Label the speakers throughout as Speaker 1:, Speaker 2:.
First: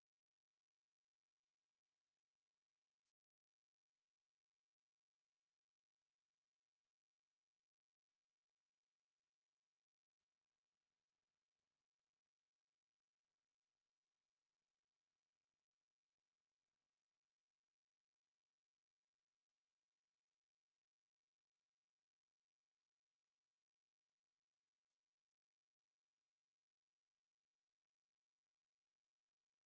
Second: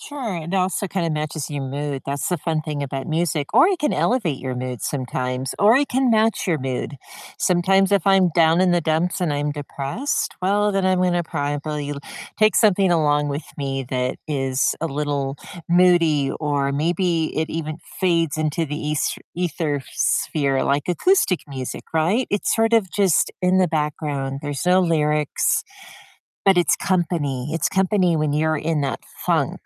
Speaker 1: Sure, it also kind of matches your mood, that's the fun thing about music, or it can elevate your mood sometimes, or it can match your mood. Sometimes if I'm down in the dumps and I'm depressed, well, then I'm gonna probably take something along with me that is a little moody, or maybe it even fades into the es ether sphere, like, acoustic music, right? It's sort of just in the background. There's no lyrics, but it's company it's company when you're in that funk,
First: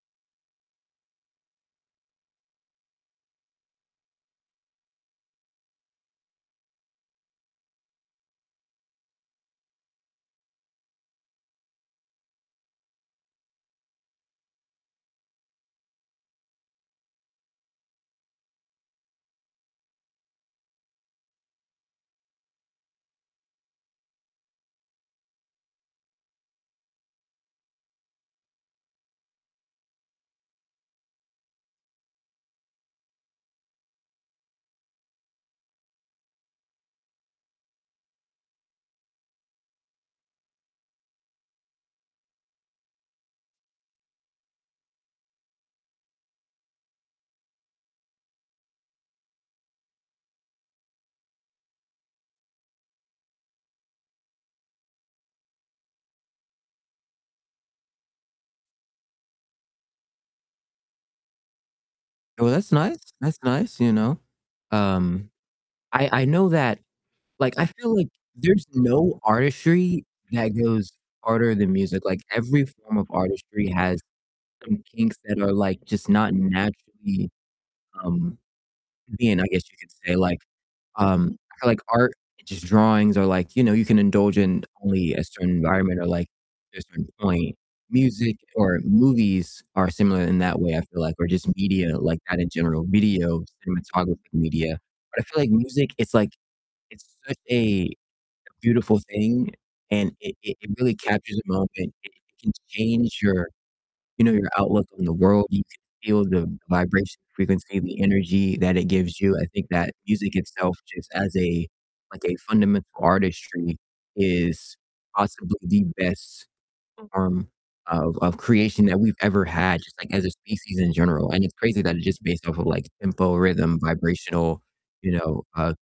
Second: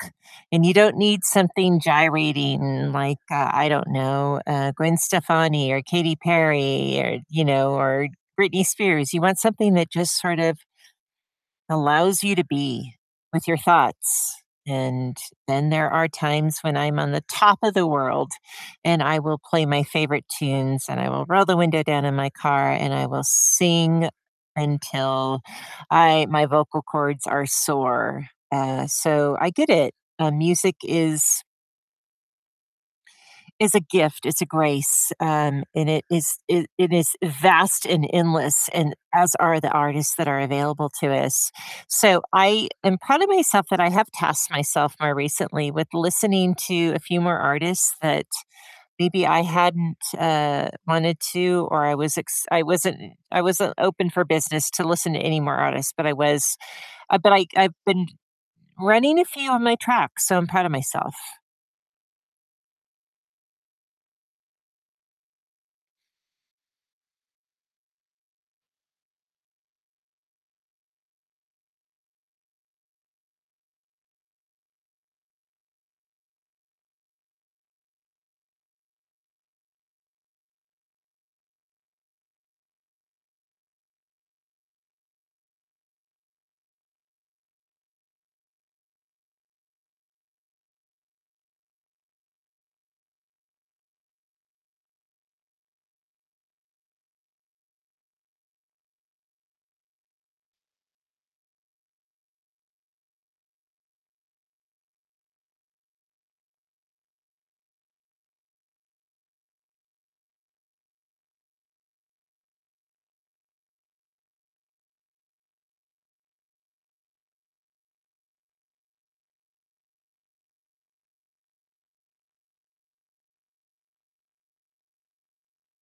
Speaker 1: and you don't need something gyrating like, uh, I don't know, uh, Gwen Stefani, or Katy Perry, or, you know, or Britney Spears. You want something that just sort of allows you to be with your thoughts, and then there are times when I'm on the top of the world, and I will play my favorite tunes, and I will roll the window down in my car, and I will sing until I my vocal cords are sore. Uh, so, I get it, uh, music is is a gift. It's a grace, um, and it is it it is vast, and endless, and as are the artists that are available to us. So, I am proud of myself that I have tasked myself more recently with listening to a few more artists that maybe I hadn't, uh, wanted to, or I was ex I wasn't I wasn't open for business to listen to any more artists, but I was uh, but I I've been running a few on my track, so, I'm proud of myself.
Speaker 2: Well, that's nice that's nice, you know, um, I I know that, like, I feel like there's no artistry that goes harder than music. Like, every form of artistry has some kinks that are, like, just not naturally, um, convenient, I guess you could say. Like, um, I feel like art just drawings are like, you know, you can indulge in only a certain environment, or, like, to a certain point. Music or movies are similar in that way, I feel like or just media, like at a general video cinematography media. But I feel like music it's like it's such a beautiful thing and it it it really captures a moment. It it can change your you know, your outlook on the world. You can feel the vibration, frequency, the energy that it gives you. I think that music itself just as a like a fundamental artistry is possibly the best form of of creation that we've ever had, just like as a species in general, and it's crazy that it's just based off of like tempo, rhythm, vibrational, you know, uh